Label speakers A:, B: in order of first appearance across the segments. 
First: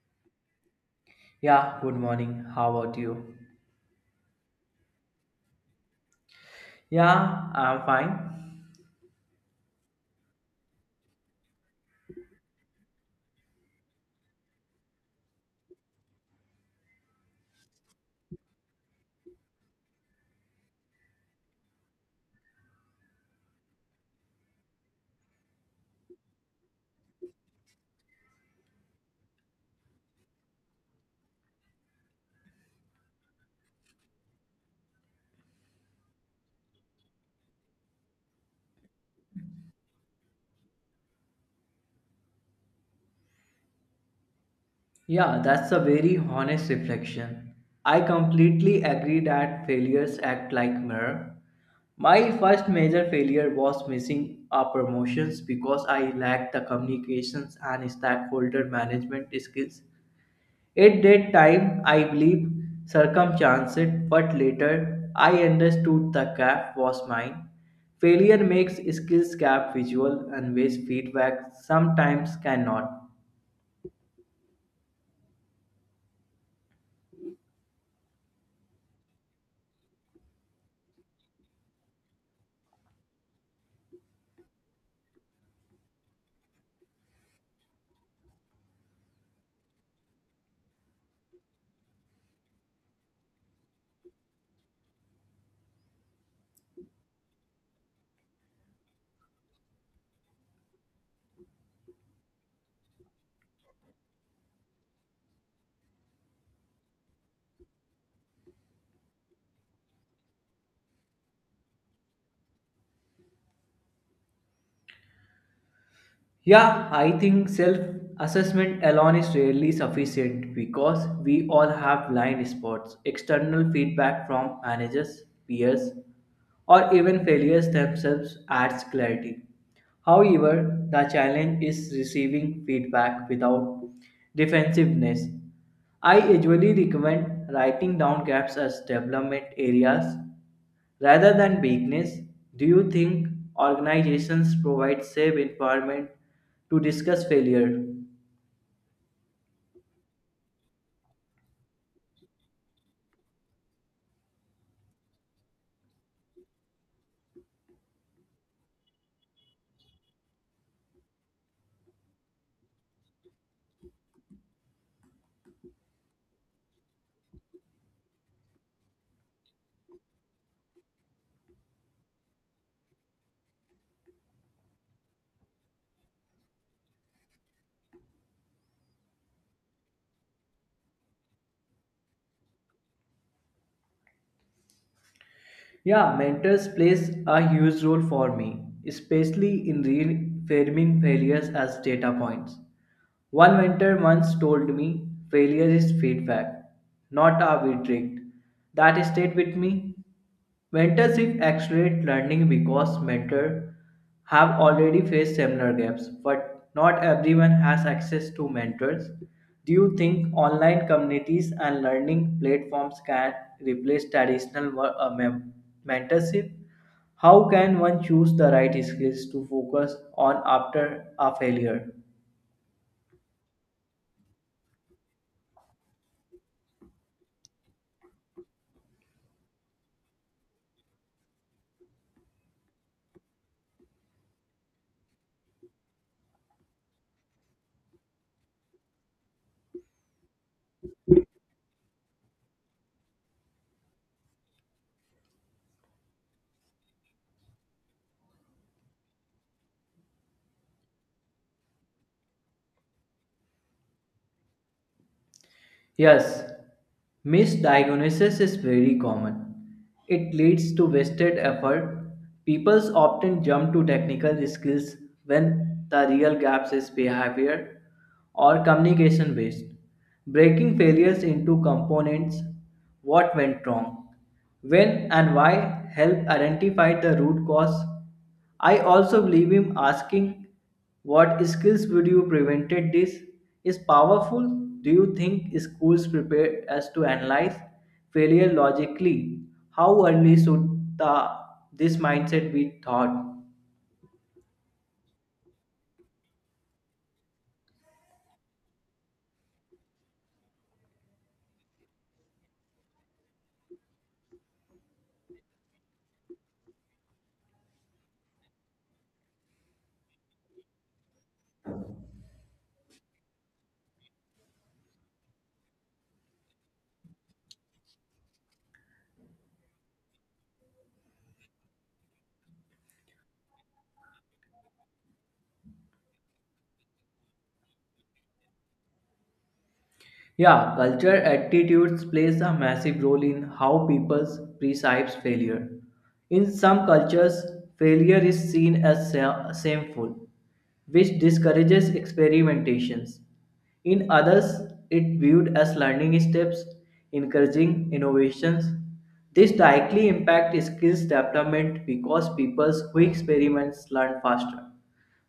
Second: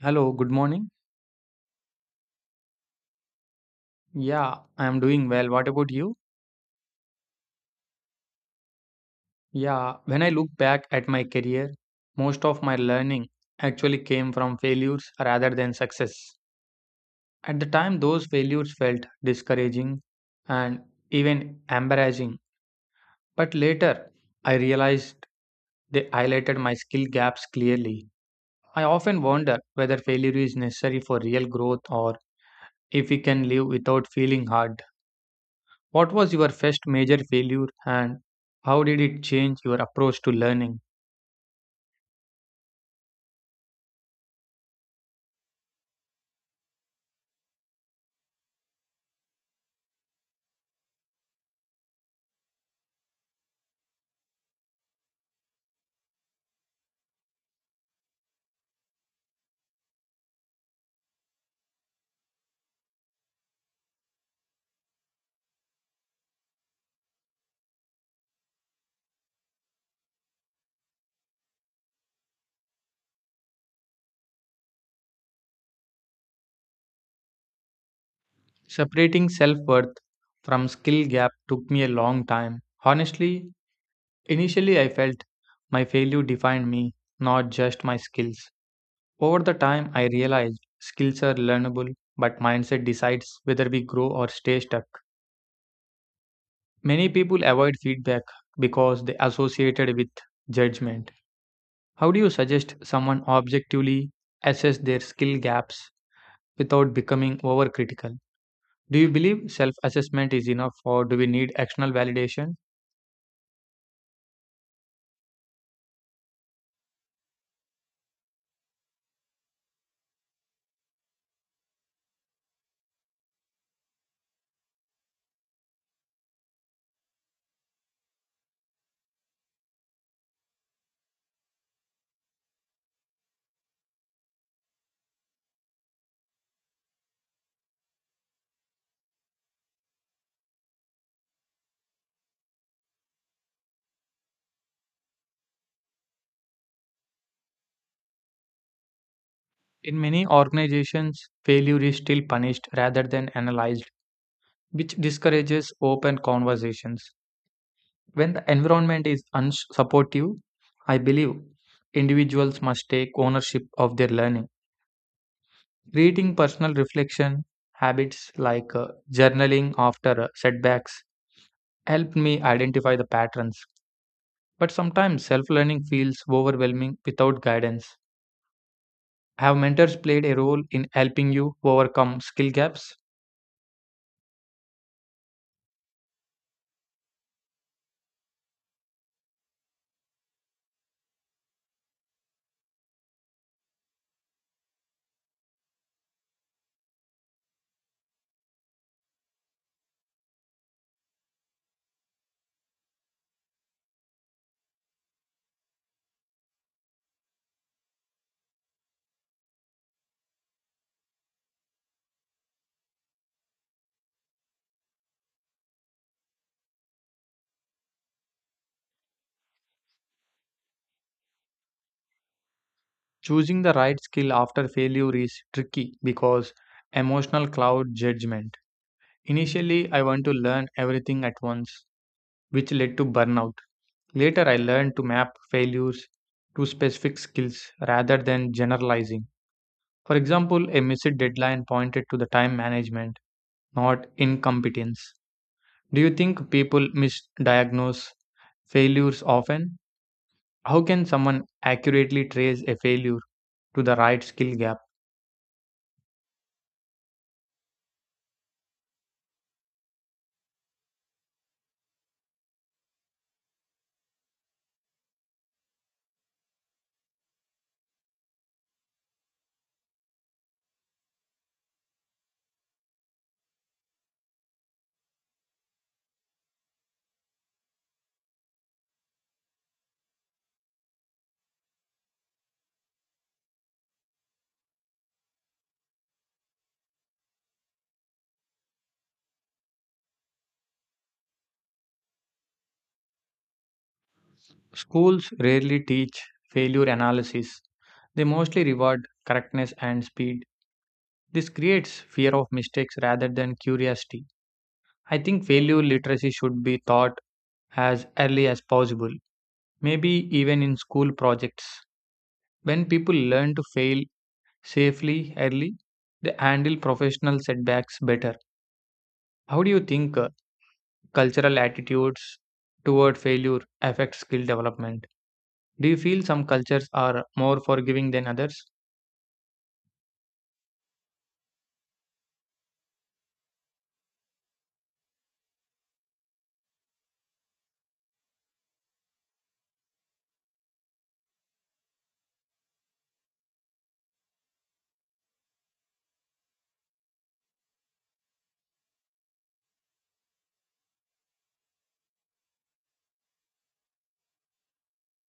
A: Hello, good morning.
B: Yeah, good morning. How about you?
A: Yeah, I am doing well. What about you?
B: Yeah, I'm fine.
A: Yeah, when I look back at my career, most of my learning actually came from failures rather than success. At the time, those failures felt discouraging and even embarrassing. But later, I realized they highlighted my skill gaps clearly. I often wonder whether failure is necessary for real growth or if we can live without feeling hard. What was your first major failure and how did it change your approach to learning?
B: Yeah, that's a very honest reflection. I completely agree that failures act like mirror. My first major failure was missing a promotions because I lacked the communications and stakeholder management skills. At that time, I believed circumstances, but later I understood the gap was mine. Failure makes skills gap visual and ways feedback sometimes cannot.
A: Separating self worth from skill gap took me a long time. Honestly, initially I felt my failure defined me, not just my skills. Over the time, I realized skills are learnable, but mindset decides whether we grow or stay stuck. Many people avoid feedback because they associate it with judgment. How do you suggest someone objectively assess their skill gaps without becoming overcritical? Do you believe self assessment is enough, or do we need external validation?
B: Yeah, I think self assessment alone is rarely sufficient because we all have blind spots. External feedback from managers, peers, or even failures themselves adds clarity. However, the challenge is receiving feedback without defensiveness. I usually recommend writing down gaps as development areas. Rather than weakness, do you think organizations provide safe environment to discuss failure?
A: In many organizations, failure is still punished rather than analyzed, which discourages open conversations. When the environment is unsupportive, I believe individuals must take ownership of their learning. Creating personal reflection habits like journaling after setbacks helped me identify the patterns. But sometimes self learning feels overwhelming without guidance. Have mentors played a role in helping you overcome skill gaps?
B: Yeah, mentors plays a huge role for me, especially in reframing failures as data points. One mentor once told me failure is feedback, not a verdict. That stayed with me. Mentorship accelerates learning because mentors have already faced similar gaps, but not everyone has access to mentors. Do you think online communities and learning platforms can replace traditional mentorship? How can one choose the right skills to focus on after a failure?
A: Choosing the right skill after failure is tricky because emotional cloud judgment. Initially, I want to learn everything at once, which led to burnout. Later, I learned to map failures to specific skills rather than generalizing. For example, a missed deadline pointed to the time management, not incompetence. Do you think people misdiagnose failures often? How can someone accurately trace a failure to the right skill gap?
B: Yes, misdiagnosis is very common. It leads to wasted effort. People often jump to technical skills when the real gaps is behavior or communication based. Breaking failures into components, what went wrong, when and why help identify the root cause. I also believe him asking what skills would you prevented this is powerful. Do you think schools prepare us to analyze failure logically? How early should this mindset be taught?
A: Schools rarely teach failure analysis. They mostly reward correctness and speed. This creates fear of mistakes rather than curiosity. I think failure literacy should be taught as early as possible, maybe even in school projects. When people learn to fail safely early, they handle professional setbacks better. How do you think cultural attitudes toward failure affect skill development? Do you feel some cultures are more forgiving than others?
B: Yeah, culture attitudes plays a massive role in how people perceive failure. In some cultures, failure is seen as shameful, which discourages experimentations. In others, it viewed as learning steps, encouraging innovations. This directly impacts skills development because people who experiment learn faster.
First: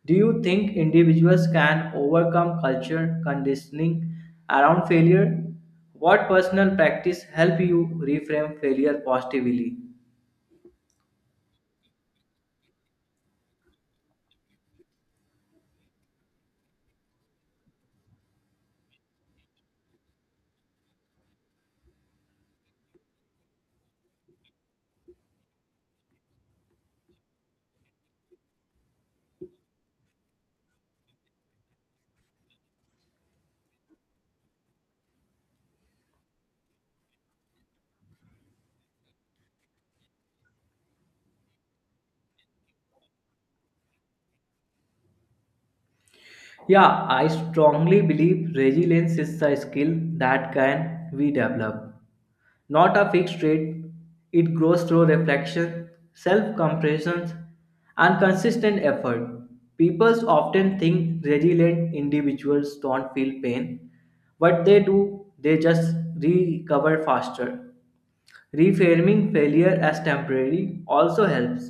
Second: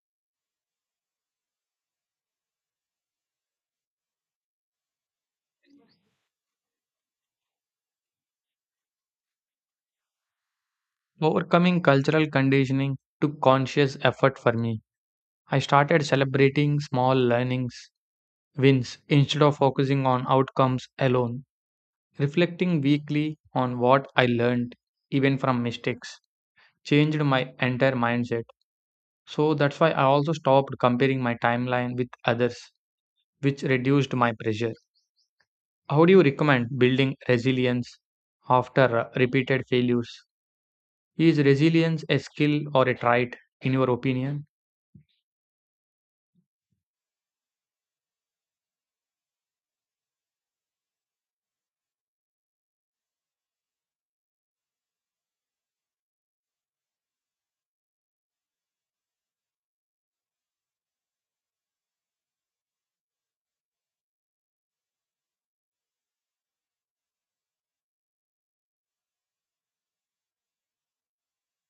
B: Do you think individuals can overcome culture conditioning around failure? What personal practice help you reframe failure positively?
A: Overcoming cultural conditioning took conscious effort for me. I started celebrating small learnings, wins, instead of focusing on outcomes alone. Reflecting weekly on what I learned, even from mistakes, changed my entire mindset. So that's why I also stopped comparing my timeline with others, which reduced my pressure. How do you recommend building resilience after repeated failures? Is resilience a skill or a trait, in your opinion?
B: Yeah, I strongly believe resilience is a skill that can be developed. Not a fixed rate, it grows through reflection, self compassion, and consistent effort. People often think resilient individuals don't feel pain. What they do, they just recover faster. Reframing failure as temporary also helps.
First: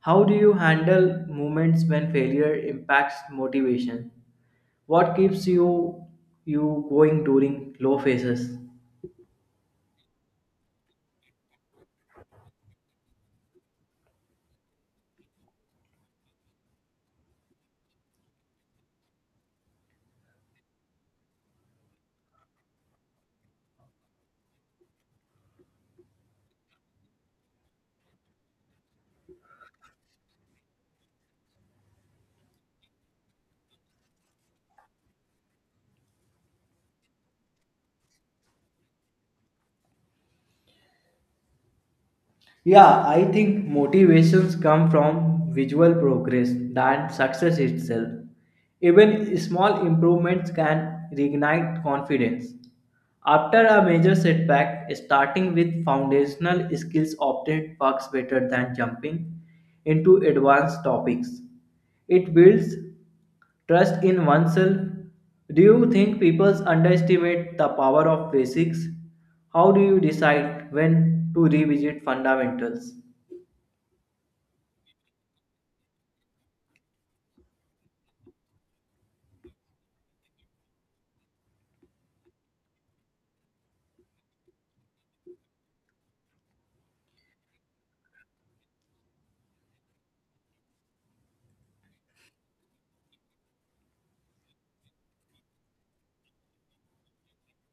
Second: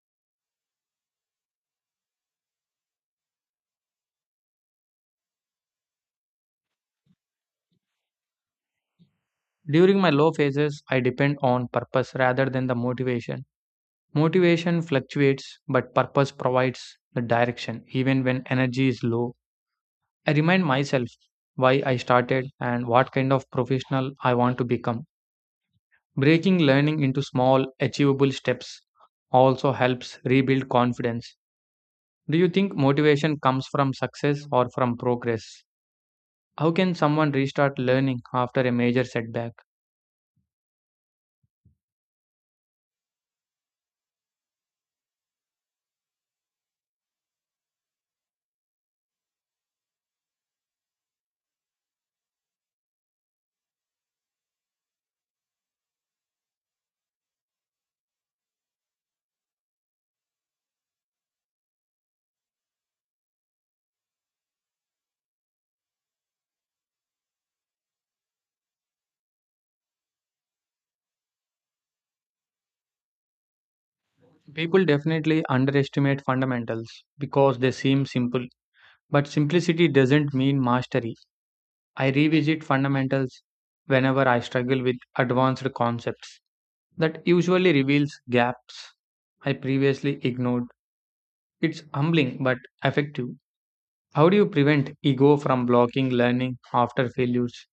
B: How do you handle moments when failure impacts motivation? What keeps you going during low phases?
A: During my low phases, I depend on purpose rather than the motivation. Motivation fluctuates, but purpose provides the direction even when energy is low. I remind myself why I started and what kind of professional I want to become. Breaking learning into small, achievable steps also helps rebuild confidence. Do you think motivation comes from success or from progress? How can someone restart learning after a major setback?
B: Yeah, I think motivations come from visual progress than success itself. Even small improvements can reignite confidence. After a major setback, starting with foundational skills often works better than jumping into advanced topics. It builds trust in oneself. Do you think people underestimate the power of basics? How do you decide when to revisit fundamentals?
A: People definitely underestimate fundamentals because they seem simple, but simplicity doesn't mean mastery. I revisit fundamentals whenever I struggle with advanced concepts that usually reveals gaps I previously ignored. It's humbling but effective. How do you prevent ego from blocking learning after failures?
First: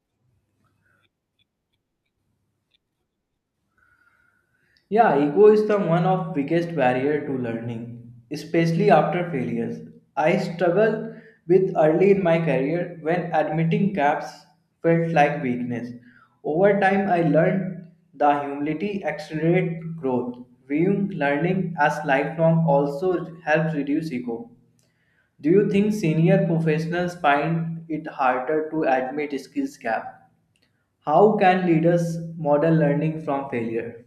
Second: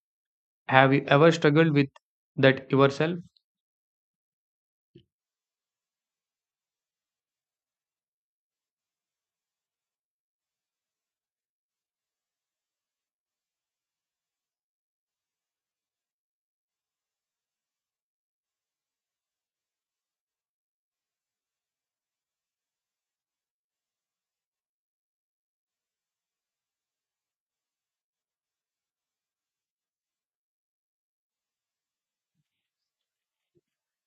A: Have you ever struggled with that yourself?
B: Yeah, ego is the one of biggest barrier to learning, especially after failures. I struggled with early in my career when admitting gaps felt like weakness. Over time, I learned the humility accelerate growth. Viewing learning as lifelong also helps reduce ego. Do you think senior professionals find it harder to admit skills gap? How can leaders model learning from failure?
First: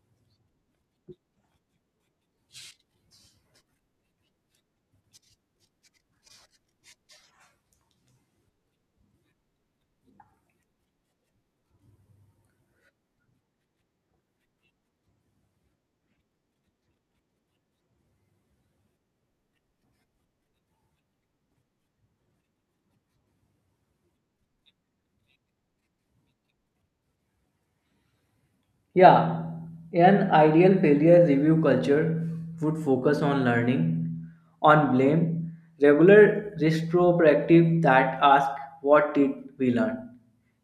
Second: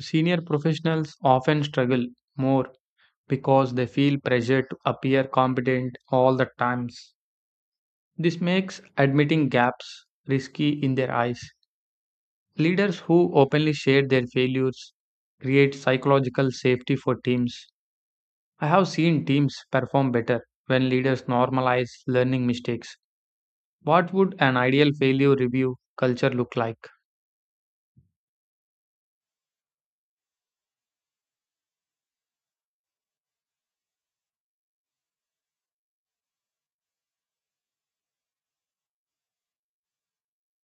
A: Senior professionals often struggle more because they feel pressure to appear competent all the times. This makes admitting gaps risky in their eyes. Leaders who openly share their failures create psychological safety for teams. I have seen teams perform better when leaders normalize learning mistakes. What would an ideal failure review culture look like?
B: Yeah, an ideal failure review culture would focus on learning, on blame, regular retrospective that ask what did we learn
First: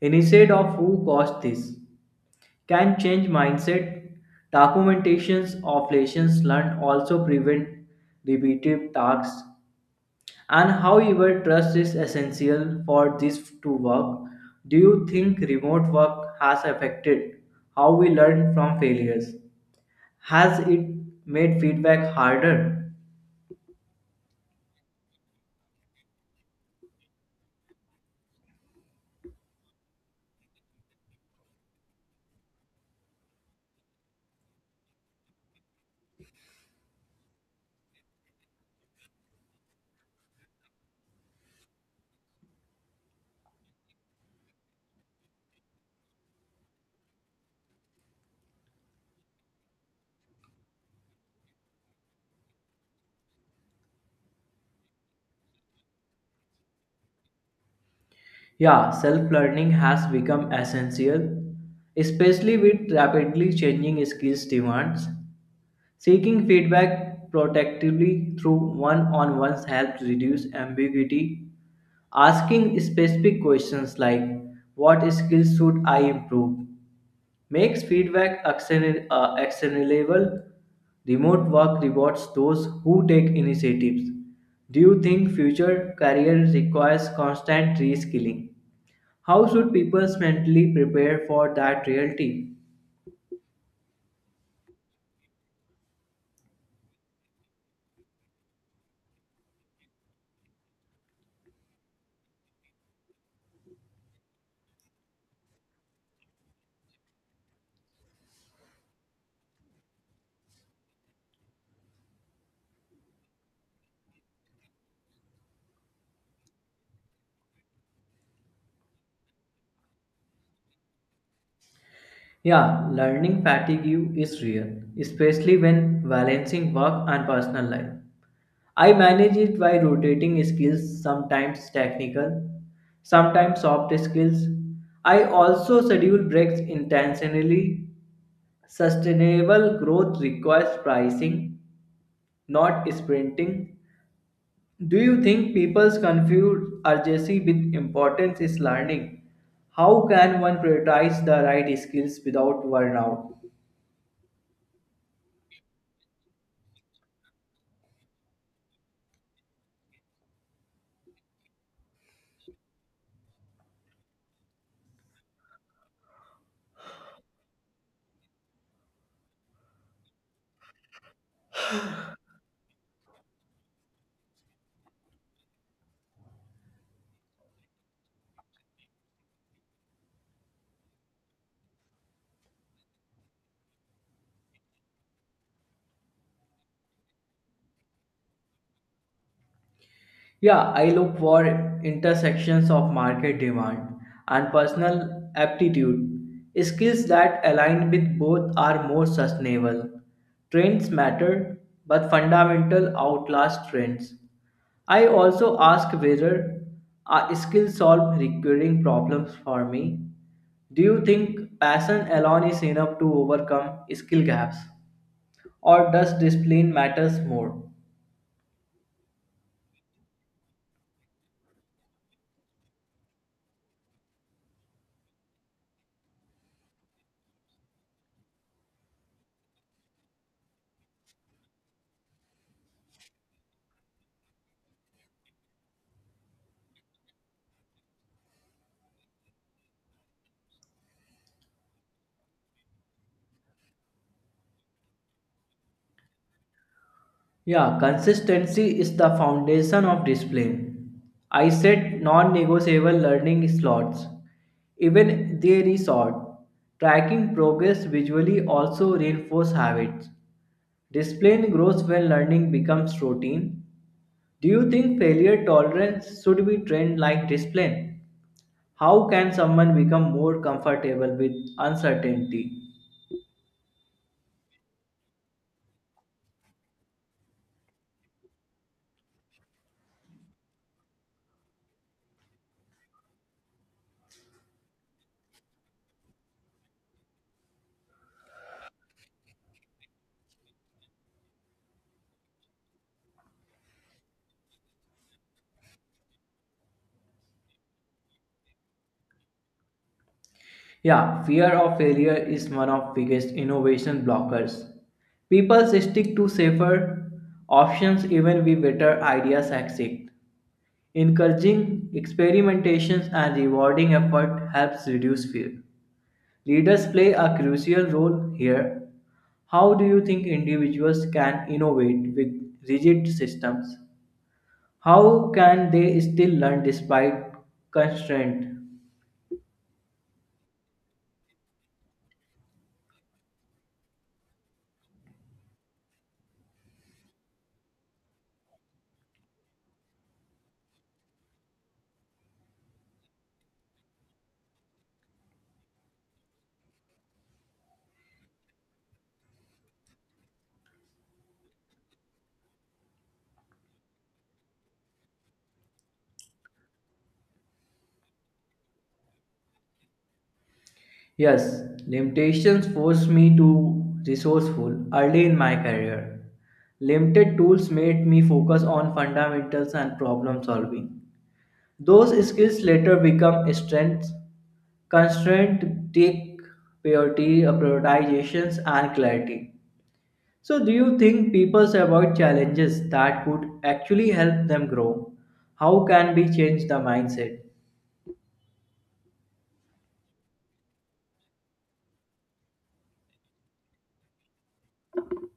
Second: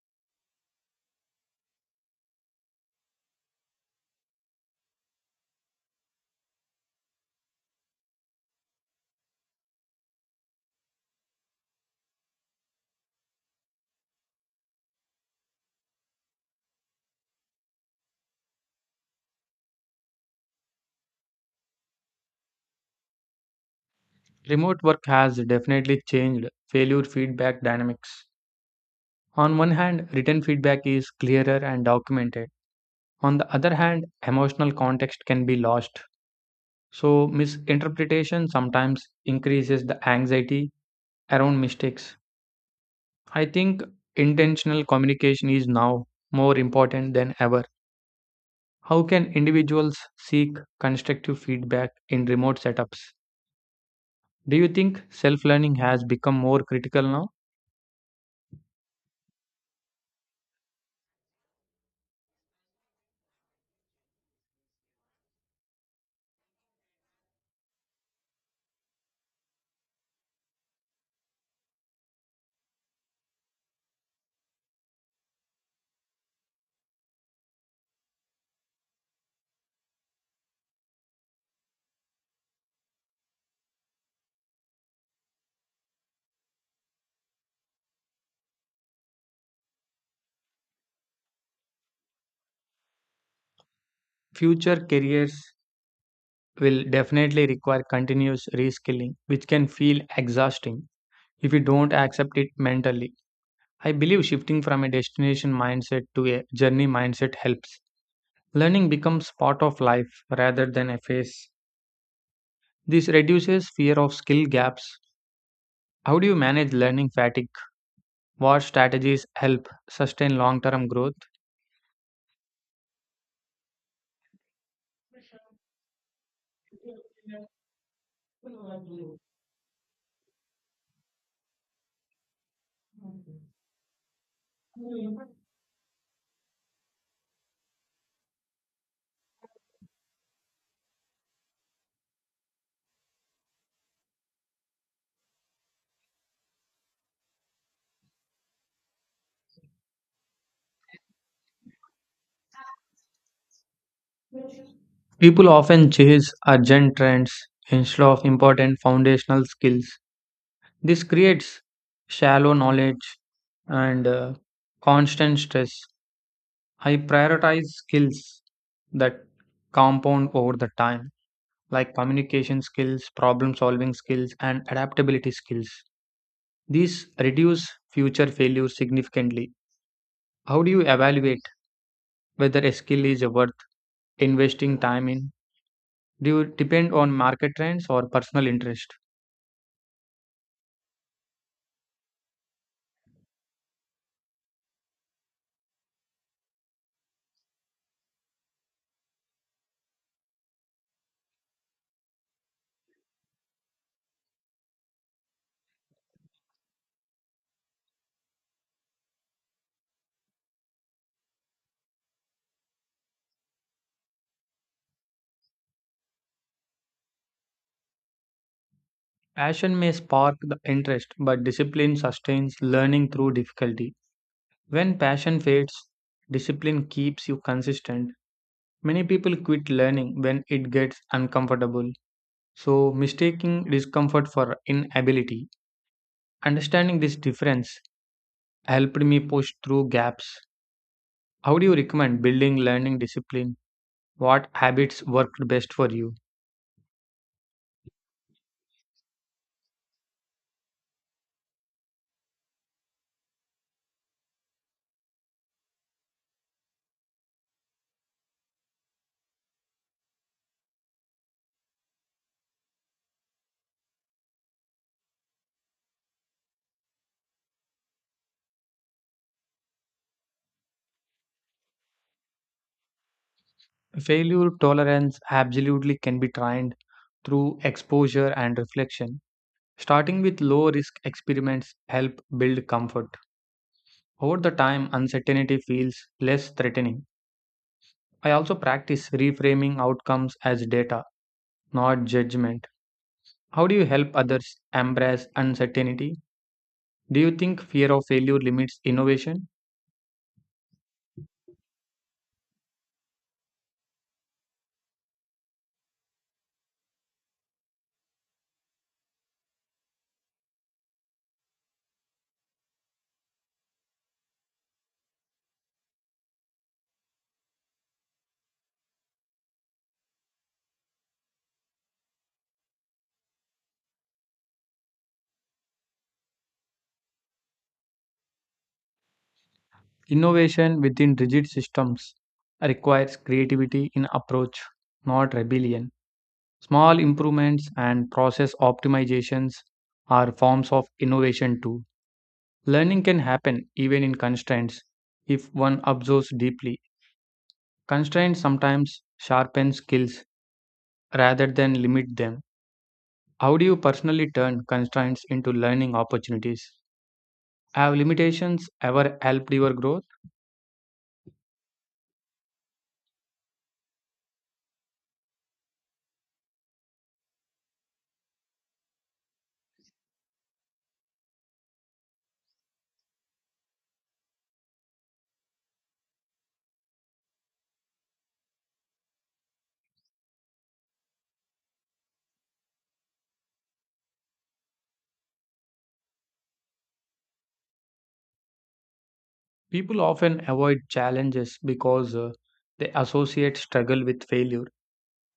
B: instead of who caused this can change mindset. Documentations of lessons learned also prevent repetitive tasks. And however, trust is essential for this to work. Do you think remote work has affected how we learn from failures? Has it made feedback harder?
A: Remote work has definitely changed failure feedback dynamics. On one hand, written feedback is clearer and documented. On the other hand, emotional context can be lost. So, misinterpretation sometimes increases the anxiety around mistakes. I think intentional communication is now more important than ever. How can individuals seek constructive feedback in remote setups? Do you think self learning has become more critical now?
B: Yeah, self learning has become essential, especially with rapidly changing skills demands. Seeking feedback protectively through one on ones helps reduce ambiguity. Asking specific questions like, what skills should I improve? Makes feedback actionable, actionable. Remote work rewards those who take initiatives. Do you think future career requires constant reskilling? How should people mentally prepare for that reality?
A: Future careers will definitely require continuous reskilling, which can feel exhausting if you don't accept it mentally. I believe shifting from a destination mindset to a journey mindset helps. Learning becomes part of life rather than a phase. This reduces fear of skill gaps. How do you manage learning fatigue? What strategies help sustain long term growth?
B: Yeah, learning fatigue is real, especially when balancing work and personal life. I manage it by rotating skills, sometimes technical, sometimes soft skills. I also schedule breaks intentionally. Sustainable growth requires pricing, not sprinting. Do you think people confuse urgency with importance is learning? How can one prioritize the right skills without burnout?
A: People often chase urgent trends instead of important foundational skills. This creates shallow knowledge and constant stress. I prioritize skills that compound over the time, like communication skills, problem solving skills, and adaptability skills. These reduce future failures significantly. How do you evaluate whether a skill is worth investing time in? Do you depend on market trends or personal interest?
B: Yeah, I look for intersections of market demand and personal aptitude. Skills that align with both are more sustainable. Trends matter, but fundamental outlast trends. I also ask whether a skill solve recurring problems for me. Do you think passion alone is enough to overcome skill gaps? Or does discipline matters more?
A: Passion may spark the interest, but discipline sustains learning through difficulty. When passion fades, discipline keeps you consistent. Many people quit learning when it gets uncomfortable, so mistaking discomfort for inability. Understanding this difference helped me push through gaps. How do you recommend building learning discipline? What habits worked best for you?
B: Yeah, consistency is the foundation of discipline. I set non-negotiable learning slots, even they are short. Tracking progress visually also reinforces habits. Discipline grows when learning becomes routine. Do you think failure tolerance should be trained like discipline? How can someone become more comfortable with uncertainty?
A: Failure tolerance absolutely can be trained through exposure and reflection. Starting with low risk experiments help build comfort. Over the time, uncertainty feels less threatening. I also practice reframing outcomes as data, not judgment. How do you help others embrace uncertainty? Do you think fear of failure limits innovation?
B: Yeah, fear of failure is one of biggest innovation blockers. People stick to safer options even when better ideas exist. Encouraging experimentations and rewarding effort helps reduce fear. Leaders play a crucial role here. How do you think individuals can innovate with rigid systems? How can they still learn despite constraint?
A: Innovation within rigid systems requires creativity in approach, not rebellion. Small improvements and process optimizations are forms of innovation too. Learning can happen even in constraints if one observes deeply. Constraints sometimes sharpen skills rather than limit them. How do you personally turn constraints into learning opportunities? Have limitations ever helped your growth?
B: Yes, limitations forced me to resourceful early in my career. Limited tools made me focus on fundamentals and problem solving. Those skills later become strengths. Constraint take priority, prioritizations, and clarity. So, do you think people avoid challenges that could actually help them grow? How can we change the mindset?
A: People often avoid challenges because they associate struggle with failure.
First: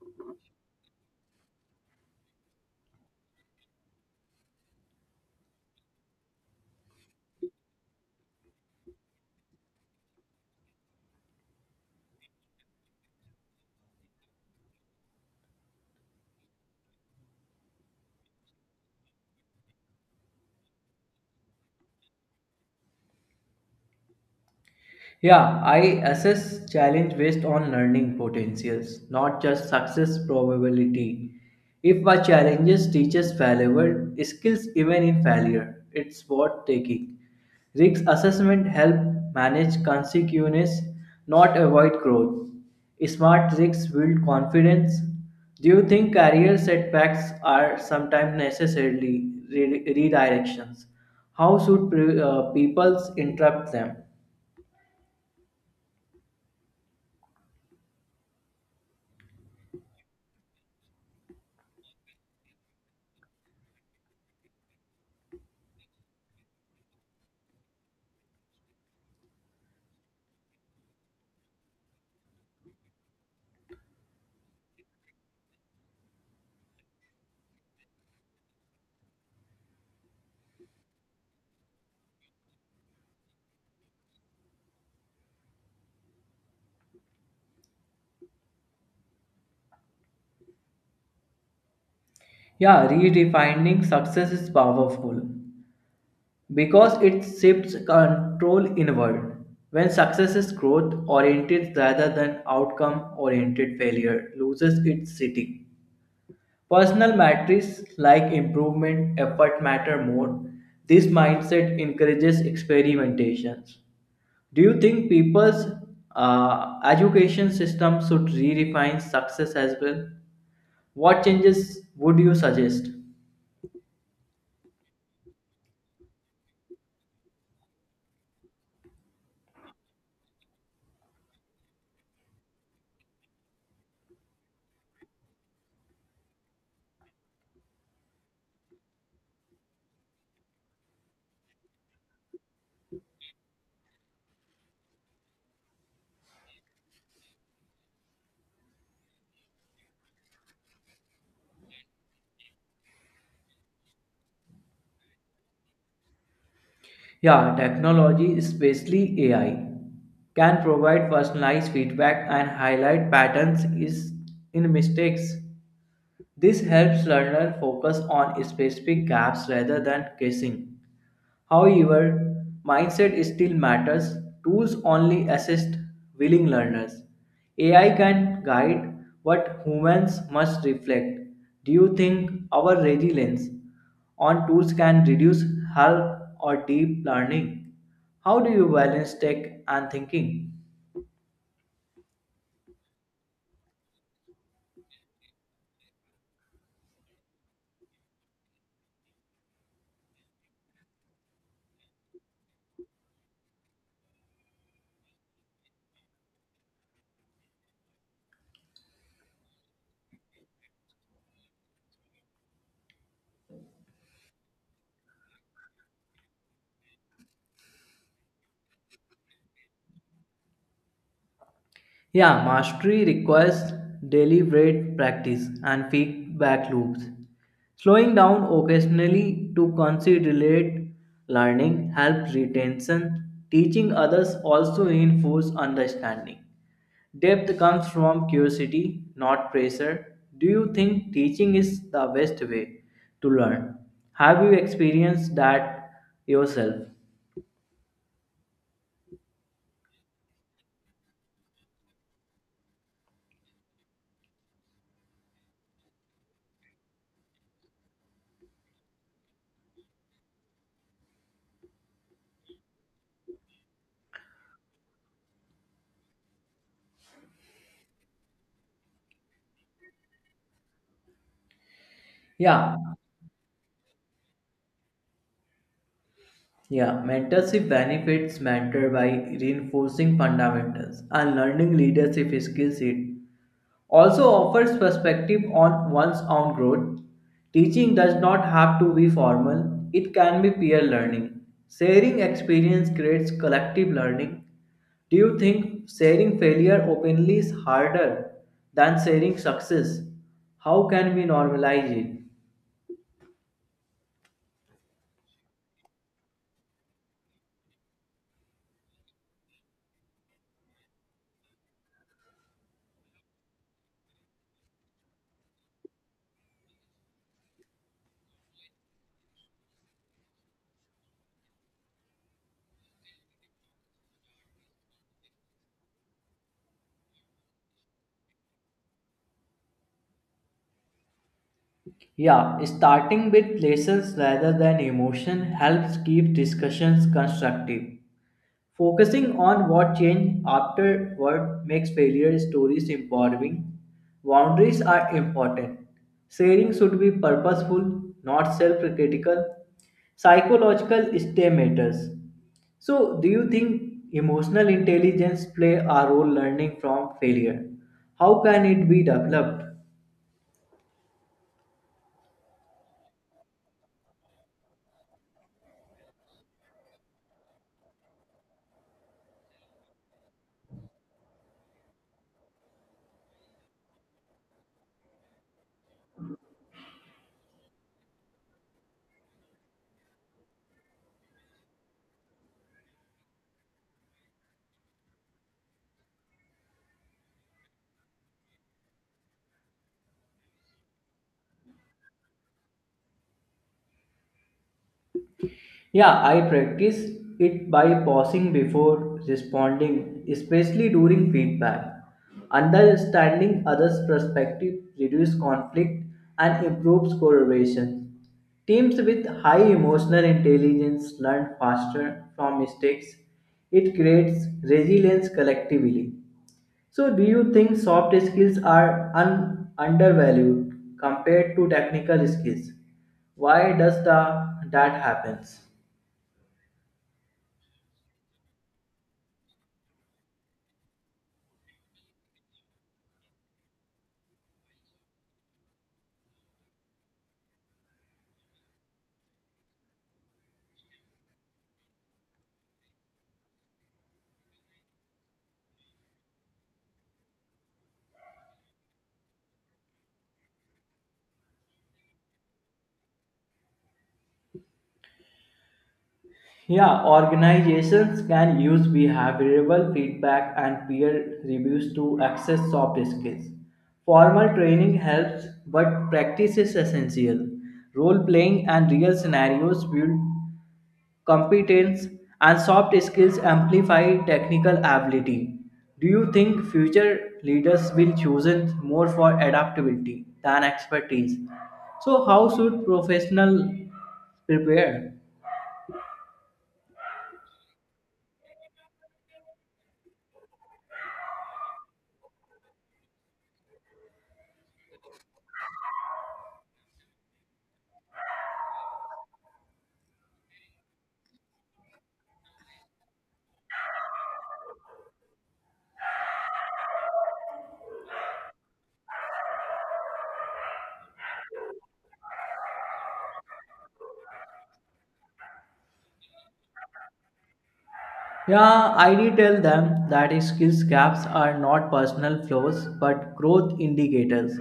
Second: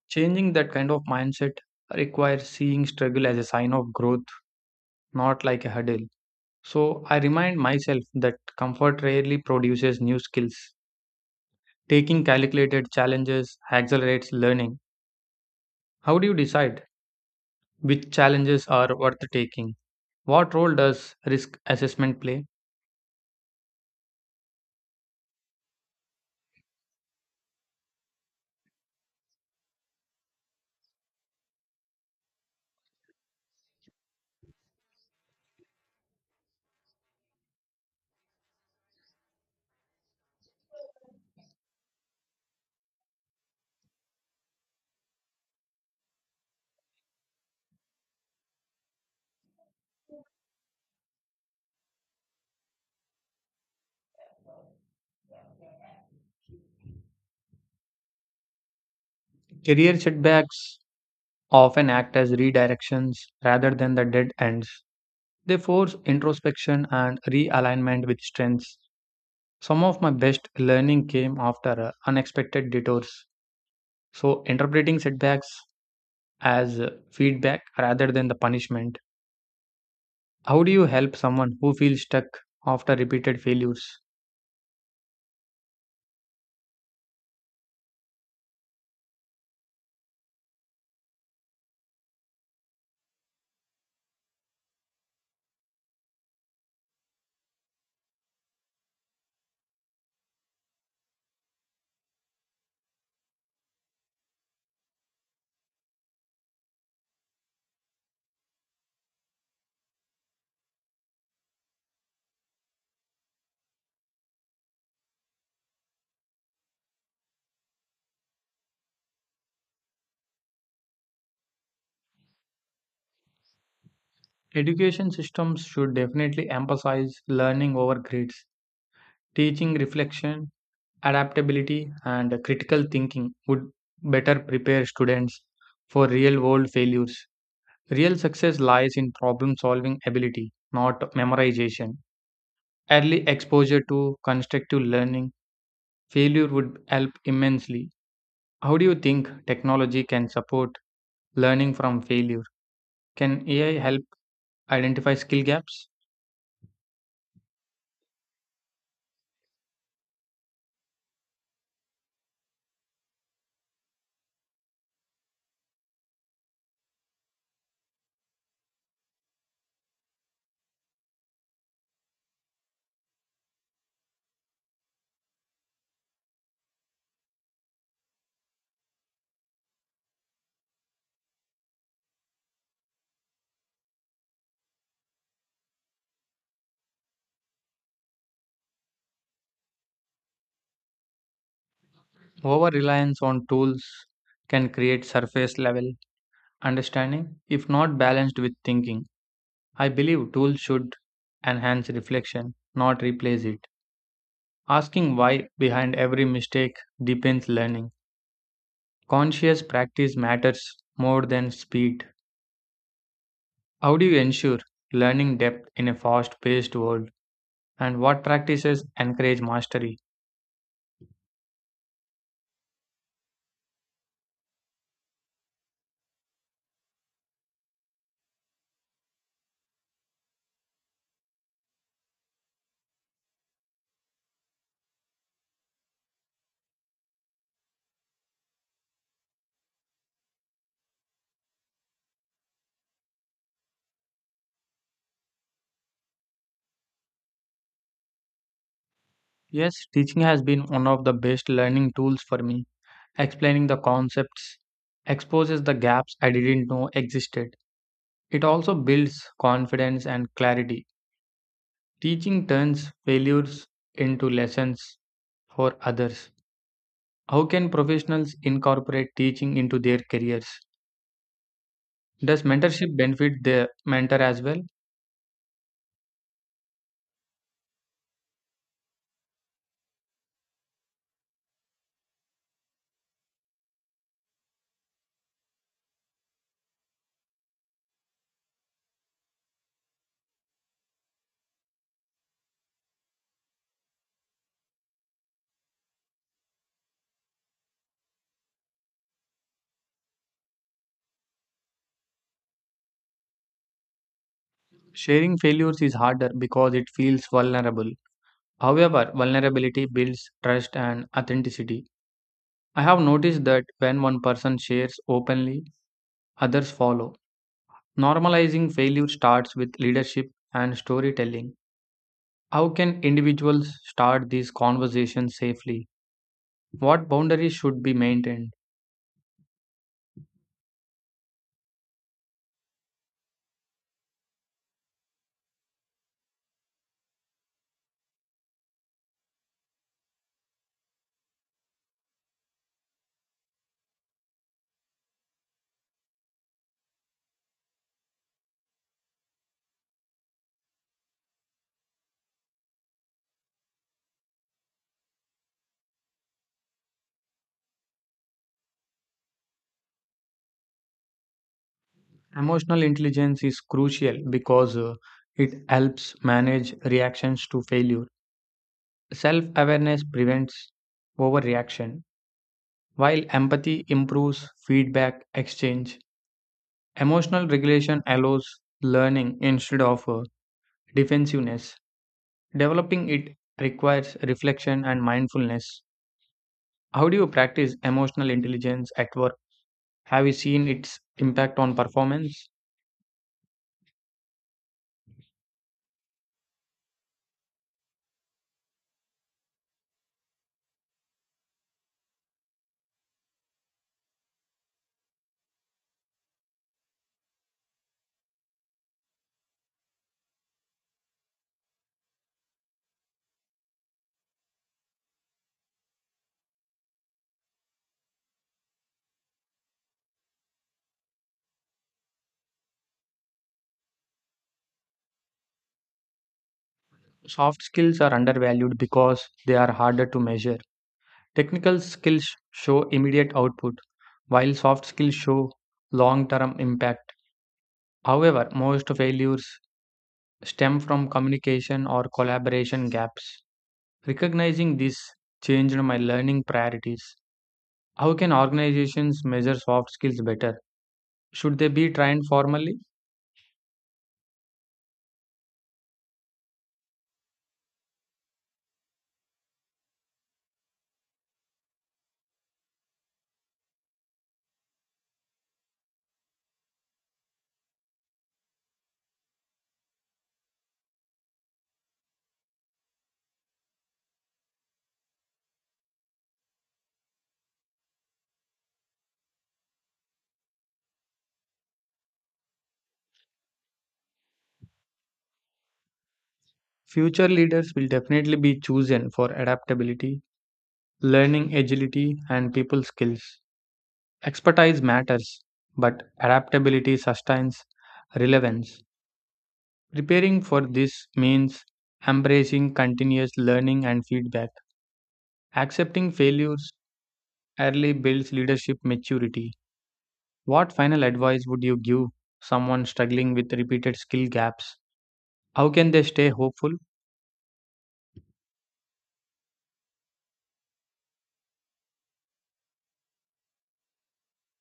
A: Changing that kind of mindset requires seeing struggle as a sign of growth, not like a hurdle. So I remind myself that comfort rarely produces new skills. Taking calculated challenges accelerates learning. How do you decide which challenges are worth taking? What role does risk assessment play?
B: Yeah, I assess challenge based on learning potentials, not just success probability. If my challenges teaches valuable skills even in failure, it's worth taking. Risk assessment help manage consequences, not avoid growth. Smart risks build confidence. Do you think career setbacks are sometimes necessarily redirections? How should people interrupt them?
A: Career setbacks often act as redirections rather than the dead ends. They force introspection and realignment with strengths. Some of my best learning came after unexpected detours. So, interpreting setbacks as feedback rather than the punishment. How do you help someone who feels stuck after repeated failures?
B: Yeah, redefining success is powerful because it shifts control inward. When success is growth oriented rather than outcome oriented, failure loses its sitting. Personal metrics like improvement, effort matter more. This mindset encourages experimentations. Do you think people's education system should redefine success as well? What changes would you suggest?
A: Education systems should definitely emphasize learning over grades. Teaching reflection, adaptability, and critical thinking would better prepare students for real world failures. Real success lies in problem solving ability, not memorization. Early exposure to constructive learning, failure would help immensely. How do you think technology can support learning from failure? Can AI help identify skill gaps?
B: Yeah, technology, especially AI, can provide personalized feedback and highlight patterns is in mistakes. This helps learners focus on specific gaps rather than guessing. However, mindset still matters. Tools only assist willing learners. AI can guide, but humans must reflect. Do you think our resilience on tools can reduce help or deep learning? How do you balance tech and thinking?
A: Over reliance on tools can create surface level understanding if not balanced with thinking. I believe tools should enhance reflection, not replace it. Asking why behind every mistake deepens learning. Conscious practice matters more than speed. How do you ensure learning depth in a fast paced world? And what practices encourage mastery?
B: Yeah, mastery requires deliberate practice and feedback loops. Slowing down occasionally to consolidate learning helps retention. Teaching others also reinforces understanding. Depth comes from curiosity, not pressure. Do you think teaching is the best way to learn? Have you experienced that yourself?
A: Yes, teaching has been one of the best learning tools for me. Explaining the concepts exposes the gaps I didn't know existed. It also builds confidence and clarity. Teaching turns failures into lessons for others. How can professionals incorporate teaching into their careers? Does
B: Yeah,
A: mentorship benefit the mentor as well?
B: Yeah, mentorship benefits mentor by reinforcing fundamentals and learning leadership skills. It also offers perspective on one's own growth. Teaching does not have to be formal, it can be peer learning. Sharing experience creates collective learning. Do you think sharing failure openly is harder than sharing success? How can we normalize it?
A: Sharing failures is harder because it feels vulnerable. However, vulnerability builds trust and authenticity. I have noticed that when one person shares openly, others follow. Normalizing failure starts with leadership and storytelling. How can individuals start these conversations safely? What boundaries should be maintained?
B: Yeah, starting with lessons rather than emotion helps keep discussions constructive. Focusing on what changed afterward makes failure stories empowering. Boundaries are important. Sharing should be purposeful, not self critical. Psychological stay matters. So, do you think emotional intelligence play a role learning from failure? How can it be developed?
A: Emotional intelligence is crucial because it helps manage reactions to failure. Self awareness prevents overreaction, while empathy improves feedback exchange. Emotional regulation allows learning instead of defensiveness. Developing it requires reflection and mindfulness. How do you practice emotional intelligence at work? Have you seen its impact on performance?
B: Yeah, I practice it by pausing before responding, especially during feedback. Understanding others' perspective reduces conflict and improves collaboration. Teams with high emotional intelligence learn faster from mistakes. It creates resilience collectively. So, do you think soft skills are undervalued compared to technical skills? Why does that happens?
A: Soft skills are undervalued because they are harder to measure. Technical skills show immediate output, while soft skills show long term impact. However, most failures stem from communication or collaboration gaps. Recognizing this changed my learning priorities. How can organizations measure soft skills better? Should they be trained formally?
B: Yeah, organizations can use behavioral feedback and peer reviews to access soft skills. Formal training helps, but practice is essential. Role playing and real scenarios build competence, and soft skills amplify technical ability. Do you think future leaders will choose it more for adaptability than expertise? So, how should professionals prepare?
A: Future leaders will definitely be chosen for adaptability, learning agility, and people skills. Expertise matters, but adaptability sustains relevance. Preparing for this means embracing continuous learning and feedback. Accepting failures early builds leadership maturity. What final advice would you give someone struggling with repeated skill gaps? How can they stay hopeful?
B: Yeah, I did tell them that skills gaps are not personal flaws but growth indicators.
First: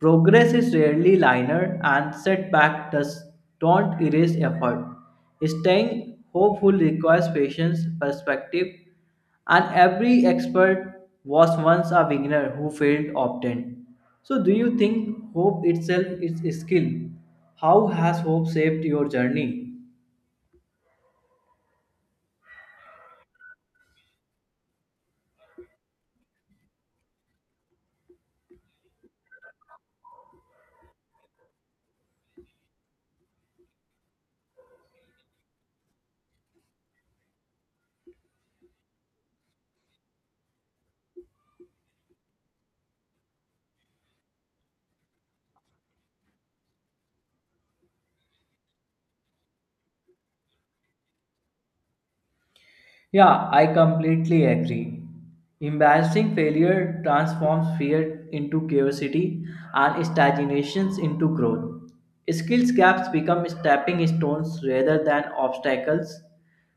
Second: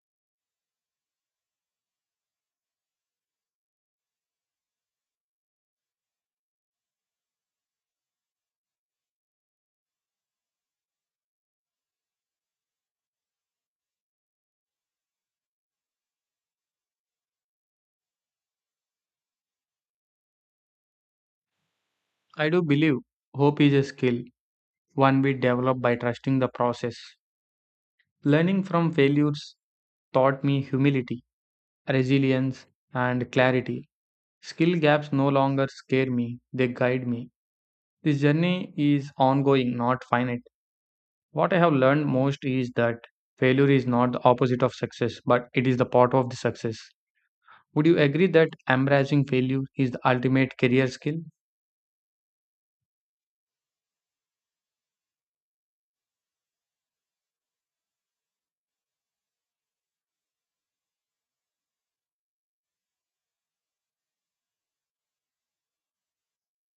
B: Progress is rarely linear and setback does don't erase effort. Staying hopeful requires patience, perspective, and every expert was once a beginner who failed often. So do you think hope itself is a skill? How has hope shaped your journey?
A: I do believe hope is a skill one we develop by trusting the process. Learning from failures taught me humility, resilience, and clarity. Skill gaps no longer scare me, they guide me. This journey is ongoing, not finite. What I have learned most is that failure is not the opposite of success, but it is the part of the success. Would you agree that embracing failure is the ultimate career skill?
B: Yeah, I completely agree. Embarrassing failure transforms fear into curiosity and stagnations into growth. Skills gaps become stepping stones rather than obstacles.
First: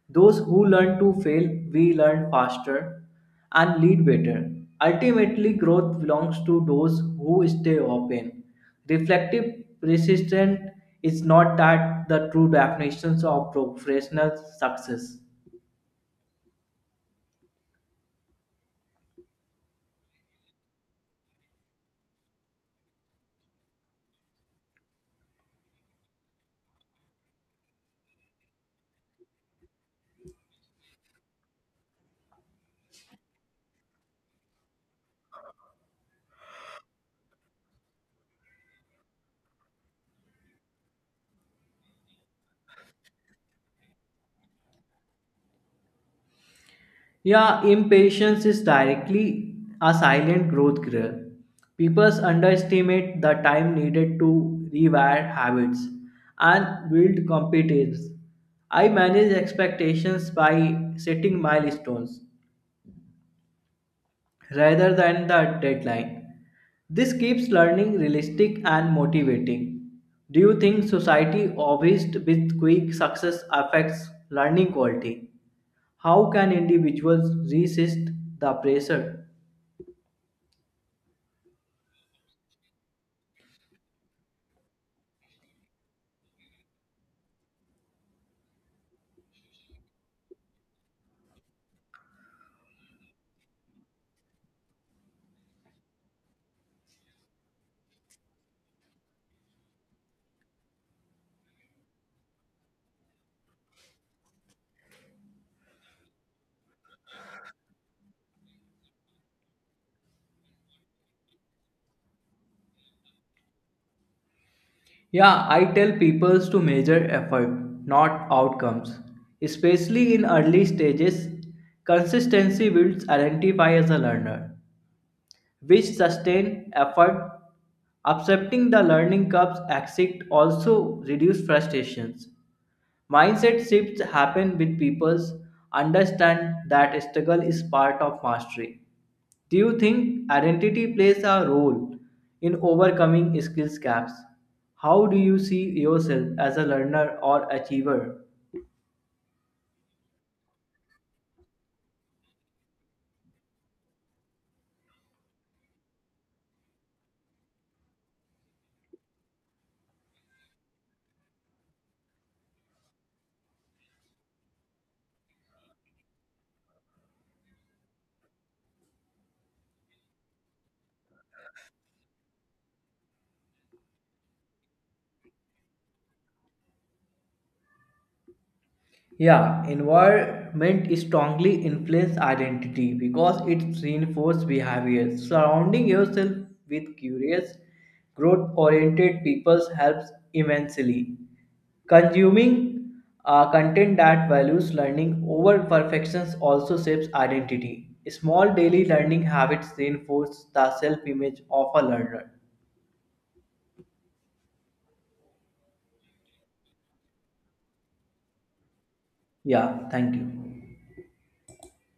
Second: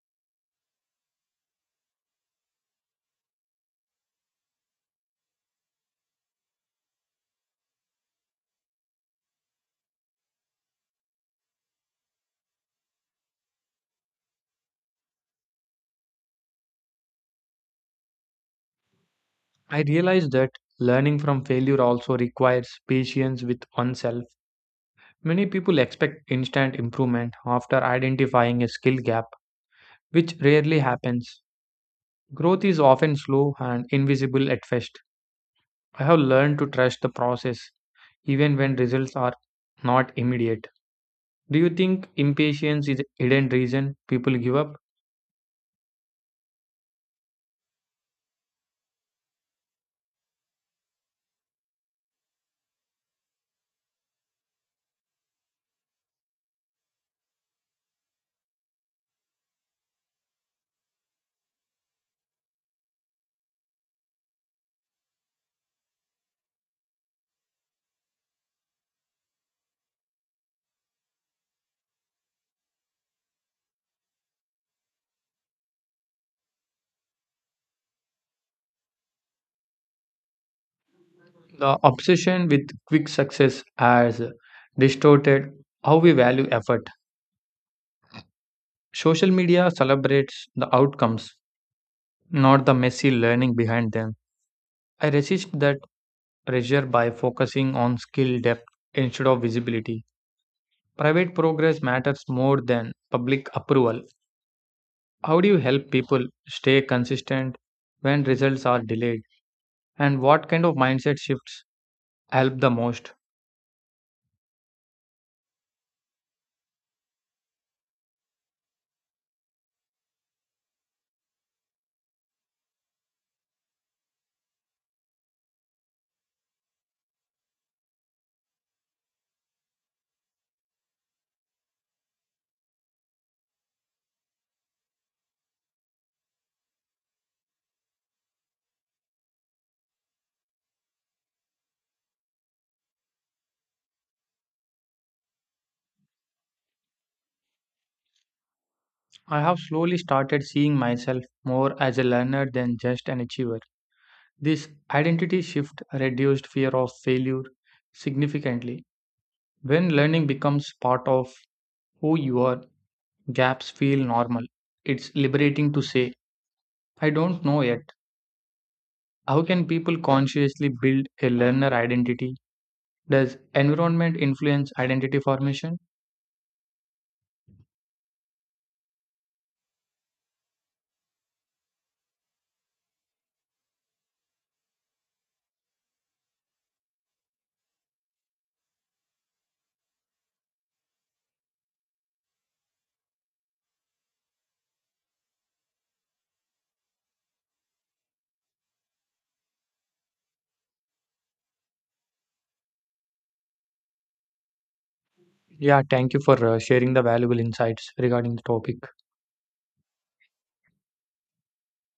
B: Those who learn to fail, we learn faster and lead better. Ultimately, growth belongs to those who stay open. Reflective persistence is not that the true definitions of professional success.
A: I realized that learning from failure also requires patience with oneself. Many people expect instant improvement after identifying a skill gap, which rarely happens. Growth is often slow and invisible at first. I have learned to trust the process even when results are not immediate. Do you think impatience is a hidden reason people give up?
B: Yeah, impatience is directly a silent growth killer. People underestimate the time needed to rewire habits and build competence. I manage expectations by setting milestones rather than the deadline. This keeps learning realistic and motivating. Do you think society obsessed with quick success affects learning quality? How can individuals resist the pressure?
A: The obsession with quick success has distorted how we value effort. Social media celebrates the outcomes, not the messy learning behind them. I resist that pressure by focusing on skill depth instead of visibility. Private progress matters more than public approval. How do you help people stay consistent when results are delayed? And what kind of mindset shifts help the most?
B: Yeah, I tell people to measure effort, not outcomes. Especially in early stages, consistency builds identify as a learner, which sustain effort. Accepting the learning curves exit also reduce frustrations. Mindset shifts happen with people's understand that struggle is part of mastery. Do you think identity plays a role in overcoming skills gaps? How do you see yourself as a learner or achiever?
A: I have slowly started seeing myself more as a learner than just an achiever. This identity shift reduced fear of failure significantly. When learning becomes part of who you are, gaps feel normal. It's liberating to say, I don't know yet. How can people consciously build a learner identity? Does environment influence identity formation?
B: Yeah, environment strongly influence identity because it reinforces behavior. Surrounding yourself with curious, growth-oriented people helps immensely. Consuming content that values learning over perfections also shapes identity. Small daily learning habits reinforce the self-image of a learner.
A: Yeah, thank you for sharing the valuable insights regarding the topic.
B: Yeah, thank you.